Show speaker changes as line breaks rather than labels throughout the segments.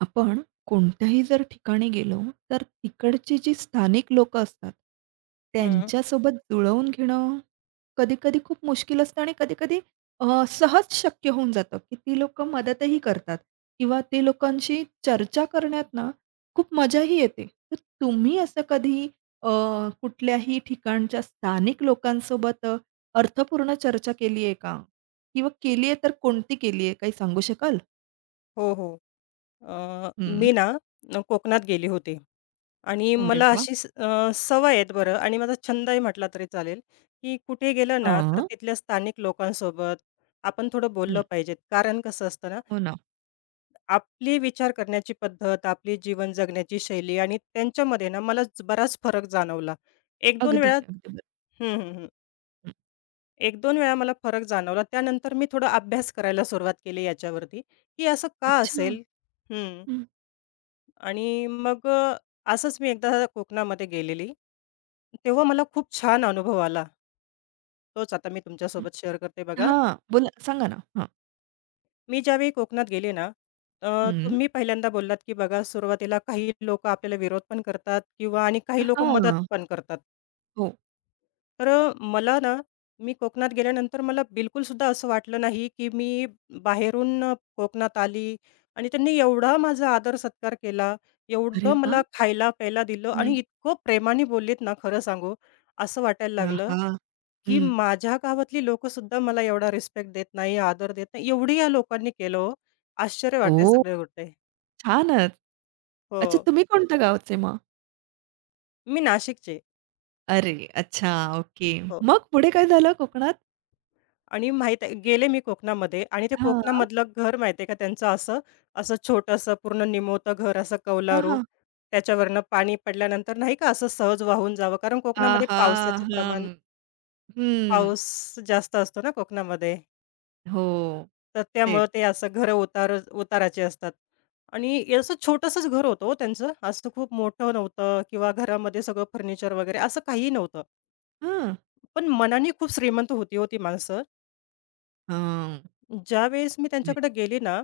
आपण कोणत्याही जर ठिकाणी गेलो, तर तिकडची जी स्थानिक लोकं असतात,
हं.
त्यांच्यासोबत जुळवून घेणं कधी-कधी खूप मुश्किल असतं आणि कधी-कधी सहज शक्य होऊन जातं, की ती लोकं मदतही करतात किंवा ते लोकांशी चर्चा करण्यात ना खूप मजाही येते. तर तुम्ही असं कधी अ, कुठल्याही ठिकाणच्या स्थानिक लोकांसोबत अर्थपूर्ण चर्चा केली आहे का? किंवा केली आहे तर कोणती केली आहे? काही सांगू शकाल?
हो, हो. अ,
हं.
मी ना कोकणात गेली होती आणि
अरे
मला
वाह!
अशी सवय आहेत बरं आणि माझा छंदही म्हटला तरी चालेल, की कुठे गेलं ना तर
हां.
तिथल्या स्थानिक लोकांसोबत आपण थोडं बोललं
हं,
पाहिजे. कारण कसं असतं ना,
हो ना.
आपली विचार करण्याची पद्धत, आपली जीवन जगण्याची शैली आणि त्यांच्यामध्ये ना मला बराच फरक जाणवला. 1-2
अगदी,
वेळा
अगदी बरोबर.
हं, हं, हं.
हं.
1-2 वेळा मला फरक जाणवला. त्यानंतर मी थोडा अभ्यास करायला सुरुवात केली याच्यावरती, की असं का
अच्छा.
असेल? हं.
हं,
आणि मग असंच मी एकदा कोकणामध्ये गेलेली. तेव्हा मला खूप छान अनुभव आला. तोच आता मी
हं.
तुमच्यासोबत शेअर करते बघा.
हां, बोला सांगा ना? हां.
मी ज्यावेळी कोकणात गेले ना, अ,
हं.
तुम्ही पहिल्यांदा बोललात, की बघा सुरुवातीला काही लोकं आपल्याला विरोध पण करतात किंवा आणि काही लोकं मदत
हां.
पण करतात.
हो.
तर मला ना, मी कोकणात गेल्यानंतर मला बिलकुलसुद्धा असं वाटलं नाही, की मी बाहेरून कोकणात आली आणि त्यांनी एवढा माझा आदर-सत्कार केला,
अरे
एवढं
वाह!
मला खायला-प्यायला दिलं आणि
हं.
इतकं प्रेमाने बोललेत ना, खरं सांगू, असं वाटायला
हां,
लागलं,
हां.
की
हं.
माझ्या गावातली लोकंसुद्धा मला एवढा रिस्पेक्ट देत नाही, आदर देत नाही. एवढी या लोकांनी केलं हो. आश्चर्य वाटायला
ओह!
सगळं होतंय.
छानच.
हो.
अच्छा, तुम्ही कोणत्या गावचे मग?
मी नाशिकची.
अरे! अच्छा, ओके.
हो.
मग पुढे काय झालं कोकणात?
आणि माहीत आहे गेले मी कोकणामध्ये आणि ते
हां.
कोकणामधलं घर माहिती आहे का त्यांचं असं, असं छोटंसं पूर्ण निमवतं घर असं
हां,
कौलारू.
हां.
त्याच्यावरनं पाणी पडल्यानंतर नाही का असं सहज वाहून जावं कारण कोकणामध्ये
आहा!
पावसाचं
हं.
प्रमाण
हं.
पाऊस जास्त असतो ना कोकणामध्ये.
हो,
तर त्यामुळं
तेच.
ते असं घरं उतार उताराचे असतात. आणि असं छोटंसंच घर होतं हो त्यांचं. असं खूप मोठं नव्हतं किंवा घरामध्ये सगळं फर्निचर वगैरे असं काहीही नव्हतं.
हां.
पण
हं.
मनाने खूप श्रीमंत होती हो माणसं.
हां.
ज्यावेळेस मी
हं.
त्यांच्याकडे गेली ना,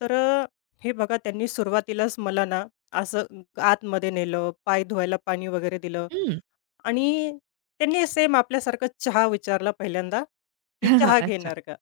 तर हे बघा त्यांनी सुरुवातीलाच मला ना, असं आतमध्ये नेलं, पाय धुवायला पाणी वगैरे दिलं आणि त्यांनी सेम आपल्यासारखं चहा विचारला पहिल्यांदा, की
हां,
चहा
अच्छा.
घेणार का?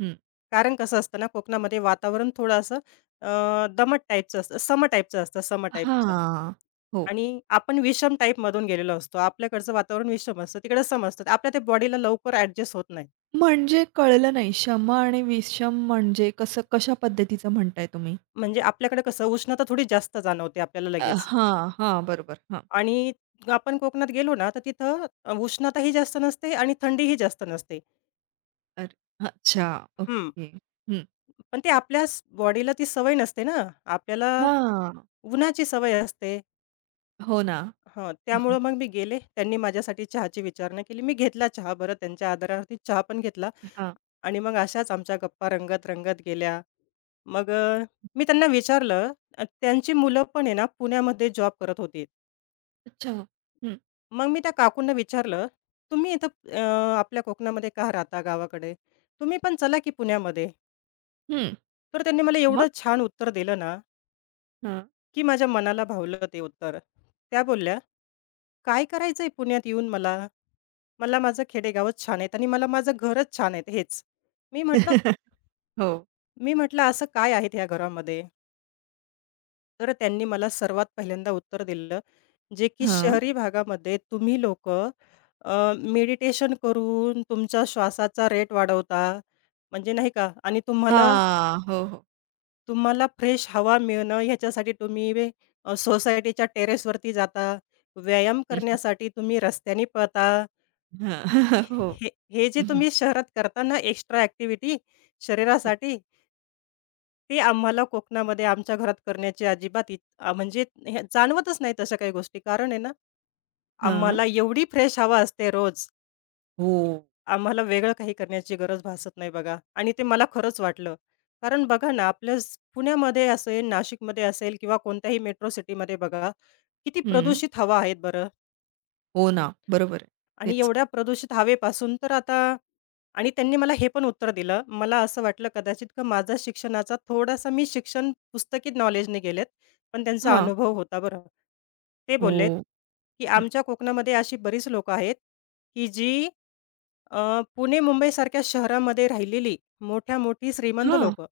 हं.
कारण कसं असतं ना, कोकणामध्ये वातावरण थोडं असं दमट टाईपचं असतं, सम टाईपचं असतं, सम टाईपचं
हां. हो.
आणि आपण विषम टाईपमधून गेलेलो असतो. आपल्याकडचं वातावरण विषम असतं, तिकडं सम असतं. आपल्या त्या बॉडीला लवकर ॲडजस्ट होत नाही.
म्हणजे कळलं नाही. शमा आणि विषम म्हणजे कसं कशा पद्धतीचं म्हणताय तुम्ही?
म्हणजे आपल्याकडे कसं उष्णता थोडी जास्त जाणवते आपल्याला लगेच.
हां, हां. बरोबर. हां.
आणि आपण कोकणात गेलो ना, तर तिथं उष्णताही जास्त नसते आणि थंडीही जास्त नसते.
अरे, अच्छा.
हं.
ओके. हं.
पण ते आपल्याच बॉडीला ती सवय नसते ना. आपल्याला
हां.
उन्हाची सवय असते.
हो ना.
हं,
हं, हं.
त्यामुळं मग मी गेले. त्यांनी माझ्यासाठी चहाची विचारणा केली. मी घेतला चहा बरं त्यांच्या आदरार्थी चहा पण घेतला
हां.
आणि मग अशाच आमच्या गप्पा रंगत-रंगत गेल्या. मग मी त्यांना विचारलं, त्यांची मुलं पण आहे ना, पुण्यामध्ये जॉब करत होती.
अच्छा. हं,
मग मी त्या काकूंना विचारलं, "तुम्ही इथं आपल्या कोकणामध्ये का राहता गावाकडे? तुम्ही पण चला की पुण्यामध्ये."
हं.
तर त्यांनी मला
मग?
एवढं छान उत्तर दिलं ना,
हां.
की माझ्या मनाला भावलं ते उत्तर. त्या बोलल्या, "काय करायचंय पुण्यात येऊन मला? मला माझं खेडेगावच छान आहेत आणि मला माझं घरच छान आहेत हेच." मी म्हटलं
हो.
मी म्हटलं, "असं काय आहे त्या घरामध्ये?" तर त्यांनी मला सर्वात पहिल्यांदा उत्तर दिलं जे की
हां.
शहरी भागामध्ये तुम्ही लोकं मेडिटेशन करून तुमचा श्वासाचा रेट वाढवता, म्हणजे नाही का आणि तुम्हाला
हां. हो, हो.
तुम्हाला फ्रेश हवा मिळणं ह्याच्यासाठी तुम्ही सोसायटीच्या टेरेसवरती जाता, व्यायाम
हं,
करण्यासाठी तुम्ही रस्त्याने पळता.
हां. हो.
हे हे जे
हं.
तुम्ही शहरात करता ना एक्स्ट्रा ॲक्टिव्हिटी
हां.
शरीरासाठी, ते आम्हाला कोकणामध्ये आमच्या घरात करण्याची अजिबात म्हणजे हे जाणवतच नाही तशा काही गोष्टी. कारण आहे ना,
हां.
आम्हाला एवढी फ्रेश हवा असते रोज.
हो.
आम्हाला वेगळं काही करण्याची गरज भासत नाही बघा आणि ते मला खरंच वाटलं. कारण बघा ना, आपल्या पुण्यामध्ये असेल, नाशिकमध्ये असेल किंवा कोणत्याही मेट्रो सिटीमध्ये बघा, किती
हं.
प्रदूषित हवा आहेत बरं.
हो ना. बरोबर आहे.
आणि
तेच.
एवढ्या प्रदूषित हवेपासून तर आता आणि त्यांनी मला हे पण उत्तर दिलं. मला असं वाटलं कदाचित का माझा शिक्षणाचा थोडासा मी शिक्षण पुस्तकी नॉलेजने गेलेत, पण त्यांचा
हां.
अनुभव होता बरं. ते बोललेत,
हो.
की
हं.
"आमच्या कोकणामध्ये अशी बरीच लोकं आहेत, की जी पुणे मुंबईसारख्या शहरामध्ये राहिलेली मोठ्या-मोठी श्रीमंत
हां.
लोकं.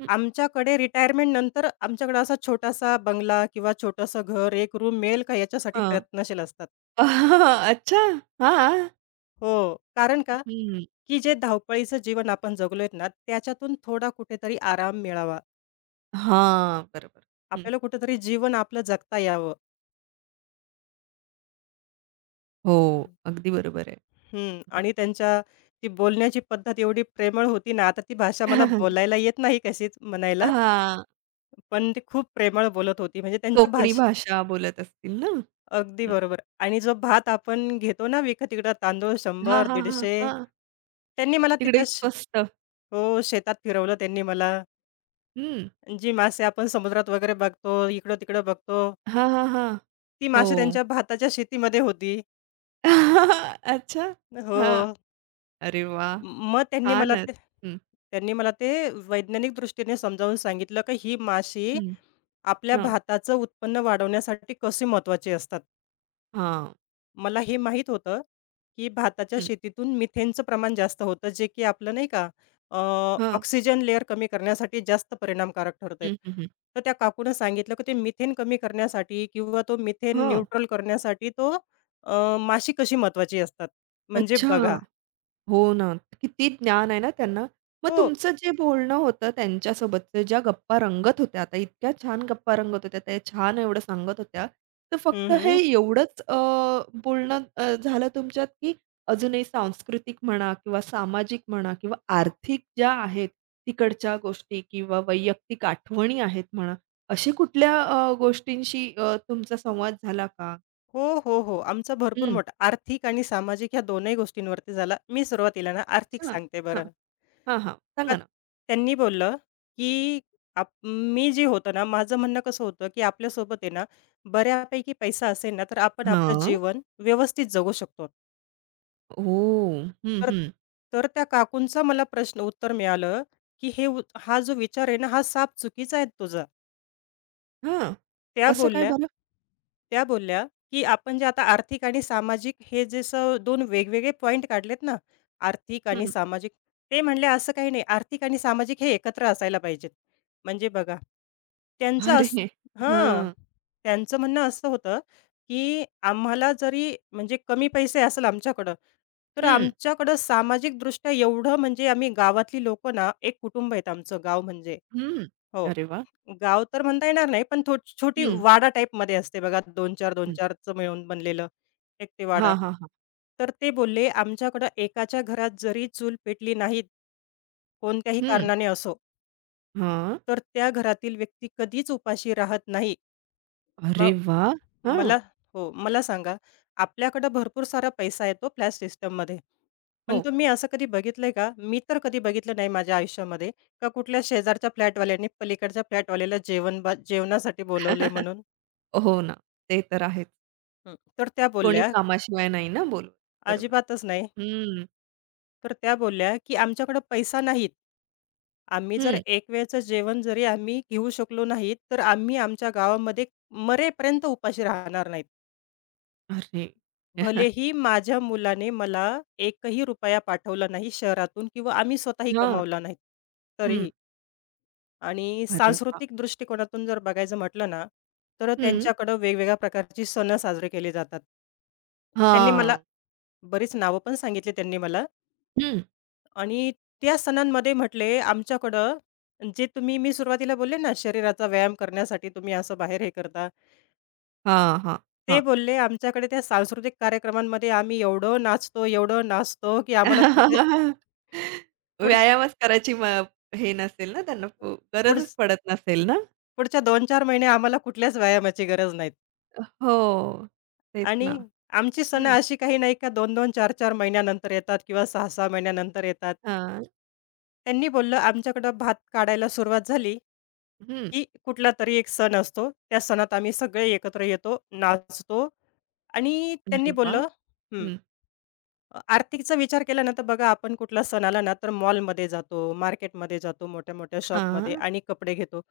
हं.
आमच्याकडे रिटायरमेंट नंतर आमच्याकडे असा छोटासा बंगला किंवा छोटंसं घर, एक रूम मिळेल का याच्यासाठी
हां.
प्रयत्नशील असतात.
अच्छा. हां.
हो, कारण का,
हं.
की जे धावपळीचं जीवन आपण जगलोय ना, त्याच्यातून थोडा कुठेतरी आराम मिळावा.
हां, बरोबर. हं.
आपल्याला कुठेतरी जीवन आपलं जगता यावं.
हो, अगदी बरोबर आहे.
हं.
हं.
आणि त्यांच्या ती बोलण्याची पद्धत एवढी प्रेमळ होती ना, आता ती भाषा मला बोलायला येत नाही कशीच म्हणायला,
हां.
पण ती खूप प्रेमळ बोलत होती. म्हणजे त्यांच्या
कोकणी भाषा बोलत असतील ना?
अगदी
हं.
बरोबर आणि जो भात आपण घेतो ना विकत तिकडं तांदूळ
हां,
100,
हां, हां,
150
हां.
त्यांनी मला
तिकडे
तिथं
स्वस्त.
हो, शेतात फिरवलं त्यांनी मला.
हं.
जी मासे आपण समुद्रात वगैरे बघतो, इकडं-तिकडं बघतो,
हां, हां, हां.
ती
हो.
मासे त्यांच्या भाताच्या शेतीमध्ये होती.
अच्छा.
हो.
हां. अरे वाह!
मग त्यांनी मला
छानच.
ते
हं,
त्यांनी मला ते वैज्ञानिक दृष्टीने समजावून सांगितलं, की ही माशी
हं.
आपल्या
हां.
भाताचं उत्पन्न वाढवण्यासाठी कशी महत्त्वाची असतात.
हां.
मला हे माहीत होतं, की भाताच्या
हं.
शेतीतून मिथेनचं प्रमाण जास्त होतं, जे की आपलं नाही का अ,
हां.
ऑक्सिजन लेयर कमी करण्यासाठी जास्त परिणामकारक ठरत आहेत.
हं, हं, हं.
तर त्या काकूनं सांगितलं, की ते मिथेन कमी करण्यासाठी किंवा तो मिथेन
हां.
न्यूट्रल करण्यासाठी तो माशी कशी महत्त्वाची असतात. म्हणजे
अच्छा.
बघा
हो ना. किती ज्ञान आहे ना त्यांना. मग
हो.
तुमचं जे बोलणं होतं त्यांच्यासोबतचं, ज्या गप्पा रंगत होत्या, आता इतक्या छान गप्पा रंगत होत्या, त्या छान एवढं सांगत होत्या. तर
हं,
फक्त हे
हं.
एवढंच बोलणं झालं तुमच्यात, की अजूनही सांस्कृतिक म्हणा किंवा सामाजिक म्हणा किंवा आर्थिक ज्या आहेत तिकडच्या गोष्टी किंवा वैयक्तिक आठवणी आहेत म्हणा, अशी कुठल्या गोष्टींशी तुमचा संवाद झाला का?
हो, हो, हो. आमचा भरपूर
हं.
मोठा आर्थिक आणि सामाजिक ह्या दोनही गोष्टींवरती झाला. मी सुरुवातीला ना आर्थिक
अच्छा.
सांगते
हां.
बरं.
हां, हां.
का
सांगा ना.
त्यांनी बोललं, की आप मी जे होतं ना, माझं म्हणणं कसं होतं, की आपल्यासोबत आहे ना, बऱ्यापैकी पैसा असेल ना, तर आपण आपलं
हां.
जीवन व्यवस्थित जगू शकतो.
ओह! हं,
तर
हं.
तर त्या काकूंचा मला प्रश्न उत्तर मिळालं, की हे हा जो विचार आहे ना, हा साप चुकीचा आहे तुझा.
हां.
त्या
कसं काय
बोलल्या
बरं?
त्या बोलल्या, की आपण जे आता आर्थिक आणि सामाजिक हे जसं 2 वेगवेगळे पॉइंट काढलेत ना, आर्थिक आणि
हं.
सामाजिक. ते म्हणले असं काही नाही, आर्थिक आणि सामाजिक हे एकत्र असायला पाहिजेत. म्हणजे बघा, त्यांचं
अरे!
असं हां,
हां.
त्यांचं म्हणणं असं होतं, की आम्हाला जरी म्हणजे कमी पैसे असेल आमच्याकडं, तर
हं,
आमच्याकडं सामाजिकदृष्ट्या एवढं म्हणजे आम्ही गावातली लोकं ना, एक कुटुंब आहेत आमचं गाव म्हणजे.
हं.
हो.
अरे वाह!
गाव तर म्हणता येणार नाही, पण छोटी
हं,
वाडा टाईपमध्ये असते बघा 2-4,
हं.
2-4चं मिळून बनलेलं एक ते वाडा,
हां, हां, हां.
तर ते बोलले, "आमच्याकडं एकाच्या घरात जरी चूल पेटली नाही, कोणत्याही
हं.
कारणाने असो,
हां.
तर त्या घरातील व्यक्ती कधीच उपाशी राहत नाही."
अरे
मग
वाह! हां.
मला हो, मला सांगा, आपल्याकडं भरपूर सारा पैसा येतो फ्लॅट सिस्टममध्ये. पण
हो.
तुम्ही असं कधी बघितलंय का? मी तर कधी बघितलं नाही माझ्या आयुष्यामध्ये, का कुठल्या शेजारच्या फ्लॅटवाल्याने पलीकडच्या फ्लॅटवाल्याला जेवण जेवणासाठी बोलवलंय म्हणून.
हो ना. ते तर आहेच.
हं. तर त्या
कोणी
बोलल्या,
कामाशिवाय नाही ना बोलवत. बरोबर.
"अजिबातच नाही."
हं,
तर त्या बोलल्या, की "आमच्याकडे पैसा नाहीत. आम्ही जर
हं.
एक वेळचं जेवण जरी आम्ही घेऊ शकलो नाहीत, तर आम्ही आमच्या गावामध्ये मरेपर्यंत उपाशी राहणार नाहीत.
अरे! हां.
भलेही माझ्या मुलाने मला एकही रुपया पाठवला नाही शहरातून किंवा आम्ही स्वतःही कमावला नाही,
हं.
तरीही." आणि
अरे वाह!
सांस्कृतिक दृष्टिकोनातून जर बघायचं म्हटलं ना, तर
हं.
त्यांच्याकडं वेगवेगळ्या प्रकारची सण साजरे केले जातात. त्यांनी मला
हां.
बरीच नावं पण सांगितली त्यांनी मला.
हं.
आणि त्या सणांमध्ये म्हटले आमच्याकडं जे तुम्ही मी सुरुवातीला बोलले ना, शरीराचा व्यायाम करण्यासाठी तुम्ही असं बाहेर हे करता.
हां, हां,
ते
हां.
बोलले, "आमच्याकडे त्या सांस्कृतिक कार्यक्रमांमध्ये आम्ही एवढं नाचतो, एवढं नाचतो, की आम्हाला पुढचे पुढच
व्यायामच करायची म हे नसेल ना त्यांना,
पुढच
गरजच पडत नसेल ना?
पुढच्या 2-4 महिने आम्हाला कुठल्याच व्यायामाची गरज नाही."
हो. तेच ना.
आणि आमची सणं
हं.
अशी काही नाही का 2-2, 4-4 महिन्यानंतर येतात किंवा 6-6 महिन्यानंतर येतात.
हां.
त्यांनी बोललं, "आमच्याकडं भात काढायला सुरुवात झाली
हं.
की कुठलातरी एक सण असतो. त्या सणात आम्ही सगळे एकत्र येतो, नाचतो आणि त्यांनी
अरे वाह!
बोललं हं,
हं.
आर्थिकचा विचार केला ना, तर बघा आपण कुठला सण आला ना, तर मॉलमध्ये जातो, मार्केटमध्ये जातो, मोठ्या-मोठ्या शॉपमध्ये
हां.
आणि कपडे घेतो.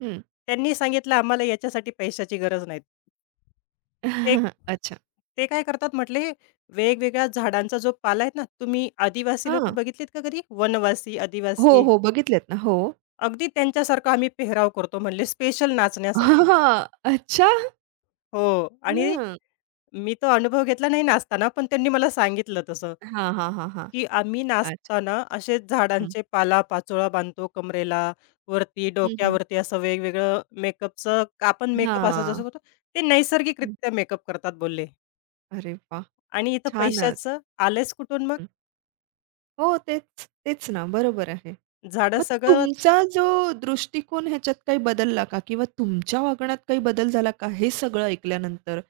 हं.
त्यांनी सांगितलं आम्हाला याच्यासाठी पैशाची गरज नाही. ते
अच्छा.
ते काय करतात म्हटले, वेगवेगळ्या झाडांचा जो पाला आहेत ना, तुम्ही आदिवासी लोकं
हां.
बघितलीत का कधी? वनवासी,
हो,
आदिवासी
हो. बघितलेत ना. हो.
अगदी त्यांच्यासारखा आम्ही पेहराव करतो म्हणले स्पेशल नाचण्यासाठी.
हा, अच्छा!
हो आणि
हं.
मी तो अनुभव घेतला नाही नाचताना, पण त्यांनी मला सांगितलं तसं,
हां, हां, हां, हां.
की आम्ही
अच्छा.
नाचताना असे
हं.
झाडांचे पाला-पाचोळा बांधतो कमरेला, वरती
हं, हं.
डोक्यावरती असं वेगवेगळं मेकअपचं आपण मेकअप असा जसं
हां.
करतो, ते
हं.
नैसर्गिकरित्या मेकअप करतात बोलले.
अरे वाह!
आणि इथं
छानच.
पैशाचं आलेच कुठून मग?
हं. हो, तेच, तेच ना. बरोबर आहे.
झाडं
मग
सगळं
तुमचा जो दृष्टिकोन ह्याच्यात काही बदलला का? किंवा तुमच्या वागण्यात काही बदल झाला का? हे सगळं ऐकल्यानंतर?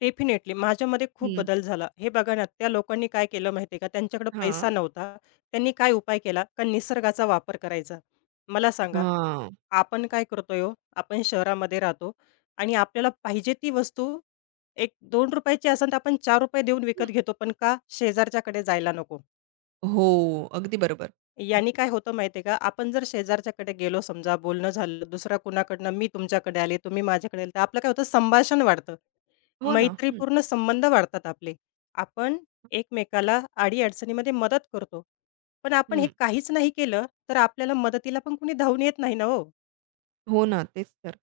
डेफिनेटली माझ्यामध्ये खूप
हं.
बदल झाला. हे बघा ना, त्या लोकांनी काय केलं माहिती आहे का? त्यांच्याकडे
हां.
पैसा नव्हता. त्यांनी काय उपाय केला? का निसर्गाचा वापर करायचा. मला सांगा
हां.
आपण काय करतोय हो, आपण शहरामध्ये राहतो आणि आपल्याला पाहिजे ती वस्तू एक दोन ची असेल, तर आपण ₹4 देऊन
हं.
विकत घेतो, पण का? शेजारच्याकडे जायला नको.
हो. अगदी बरोबर. हं.
याने काय होतं माहिती आहे का? आपण जर शेजारच्याकडे गेलो समजा, बोलणं झालं दुसऱ्या कुणाकडनं, मी तुमच्याकडे आले, तुम्ही माझ्याकडे आले, तर आपलं काय होतं संभाषण वाढतं.
हो ना. हं.
मैत्रीपूर्ण संबंध वाढतात आपले. आपण एकमेकाला मदत करतो. पण आपण हे
हं.
काहीच नाही केलं, तर आपल्याला मदतीला पण कुणी धावून येत नाही ना हो.
हो ना. तेच तर.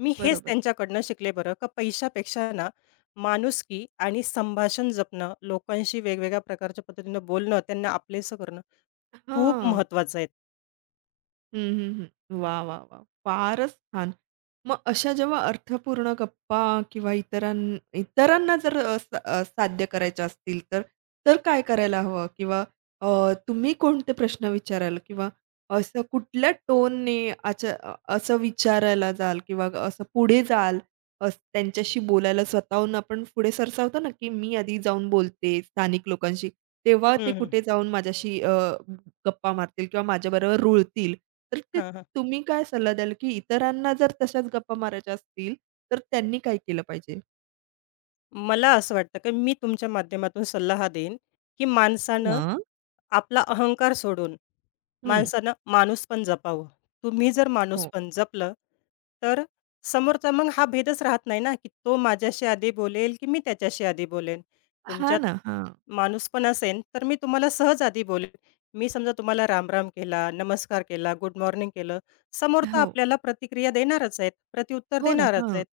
मी हेच
बरोबर.
त्यांच्याकडनं शिकले बरं का पैशापेक्षा ना, माणुसकी आणि संभाषण जपणं, लोकांशी वेगवेगळ्या प्रकारच्या पद्धतीनं बोलणं, त्यांना आपलेसं करणं खूप
हां.
महत्त्वाचं आहे.
हं, हं, हं. वाह, वाह, वाह! फारच छान. मग अशा जेव्हा अर्थपूर्ण गप्पा किंवा इतरांना जर साध्य करायच्या असतील तर, तर काय करायला हवं? किंवा तुम्ही कोणते प्रश्न विचाराल? किंवा असं कुठल्या टोनने असं विचारायला जाल किंवा असं पुढे जाल, असं त्यांच्याशी बोलायला स्वतःहून आपण पुढे सरसावतो ना, की मी आधी जाऊन बोलते स्थानिक लोकांशी, तेव्हा ते
हं, हं.
कुठे जाऊन माझ्याशी गप्पा मारतील किंवा माझ्याबरोबर रुळतील. तर ते
हां, हां.
तुम्ही काय सल्ला द्याल, की इतरांना जर तशाच गप्पा मारायच्या असतील, तर त्यांनी काय केलं पाहिजे?
मला असं वाटतं, की मी तुमच्या माध्यमातून सल्ला हा देईन, की माणसानं
हां.
आपला अहंकार सोडून
हं.
माणसानं माणूसपण जपावं. तुम्ही जर
हो.
माणूसपण जपलं, तर समोरचा मग हा भेदच राहत नाही ना, की तो माझ्याशी आधी बोलेल, की मी त्याच्याशी आधी बोलेन.
हां
तुमच्यात
ना, हां.
माणूसपण असेन, तर मी तुम्हाला सहज आधी बोलेन. मी समजा तुम्हाला राम केला, नमस्कार केला, गुड मॉर्निंग केलं, समोर तर
हो.
आपल्याला प्रतिक्रिया देणारच आहेत, प्रत्युत्तर
हो ना,
देणारच
हां.
आहेत.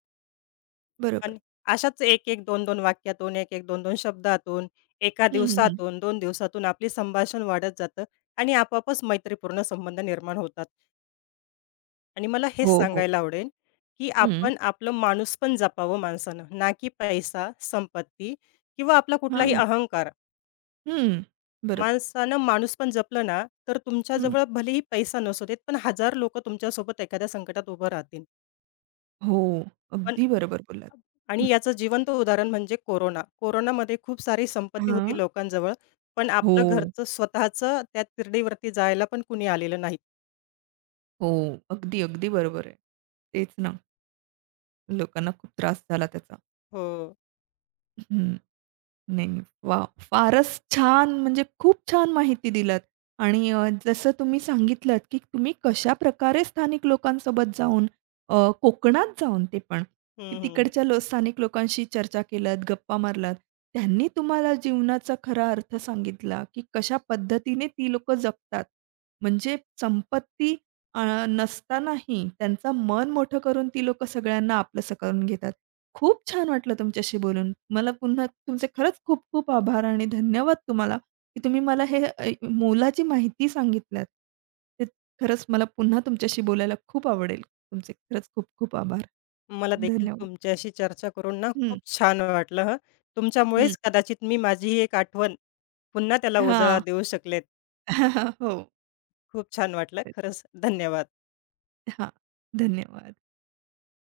बरोबर.
आणि अशाच 1-1, 2-2 वाक्यातून, 1-1, 2-2 शब्दातून, एका
हं, हं, हं.
दिवसातून, 2 दिवसातून आपली संभाषण वाढत जातं आणि आपोआपच मैत्रीपूर्ण संबंध निर्माण होतात. आणि मला हेच
हो, हो.
सांगायला आवडेल, की
हं.
आपण आपलं माणूसपण जपावं माणसानं, ना की पैसा, संपत्ती किंवा आपला कुठलाही
हां.
अहंकार.
हं. बरोबर.
माणसानं माणूसपण जपलं ना, तर
हं.
तुमच्याजवळ भलेही पैसा नसू देत, पण 1000 लोकं तुमच्यासोबत एखाद्या संकटात उभं राहतील.
हो.
पण
अगदी बरोबर बोललात. हं.
आणि याचं जिवंत उदाहरण म्हणजे कोरोना. कोरोनामध्ये खूप सारी संपत्ती होती
हां.
लोकांजवळ, पण आपलं
हो,
घरचं स्वतःचं त्या तिरडीवरती जायला पण कुणी आलेलं नाही.
हो. अगदी, अगदी बरोबर आहे. तेच ना. लोकांना खूप त्रास झाला त्याचा.
हो.
हं. नाही. वॉव! फारच छान, म्हणजे खूप छान माहिती दिलात आणि जसं तुम्ही सांगितलंत, की तुम्ही कशाप्रकारे स्थानिक लोकांसोबत जाऊन कोकणात जाऊन ते पण, की
हं, हं, हं.
तिकडच्या स्थानिक लोकांशी चर्चा केलात, गप्पा मारलात. त्यांनी तुम्हाला जीवनाचा खरा अर्थ सांगितला, की कशा पद्धतीने ती लोकं जगतात. म्हणजे संपत्ती नसतानाही त्यांचं मन मोठं करून ती लोकं सगळ्यांना आपलंसं करून घेतात. खूप छान वाटलं तुमच्याशी बोलून. मला पुन्हा तुमचे खरंच खूप खूप आभार आणि धन्यवाद तुम्हाला, की तुम्ही मला हे मोलाची माहिती सांगितल्यात. ते खरंच मला पुन्हा तुमच्याशी बोलायला खूप आवडेल. तुमचे खरंच खूप खूप आभार.
मला देखील
धन्यवाद.
तुमच्याशी चर्चा करून ना
हं,
खूप छान वाटलं हं.
हं.
तुमच्यामुळेच कदाचित मी माझी ही एक आठवण पुन्हा त्याला उजाळा
हां.
देऊ शकले.
हो.
खूप छान वाटलं. खरंच धन्यवाद.
हां. धन्यवाद.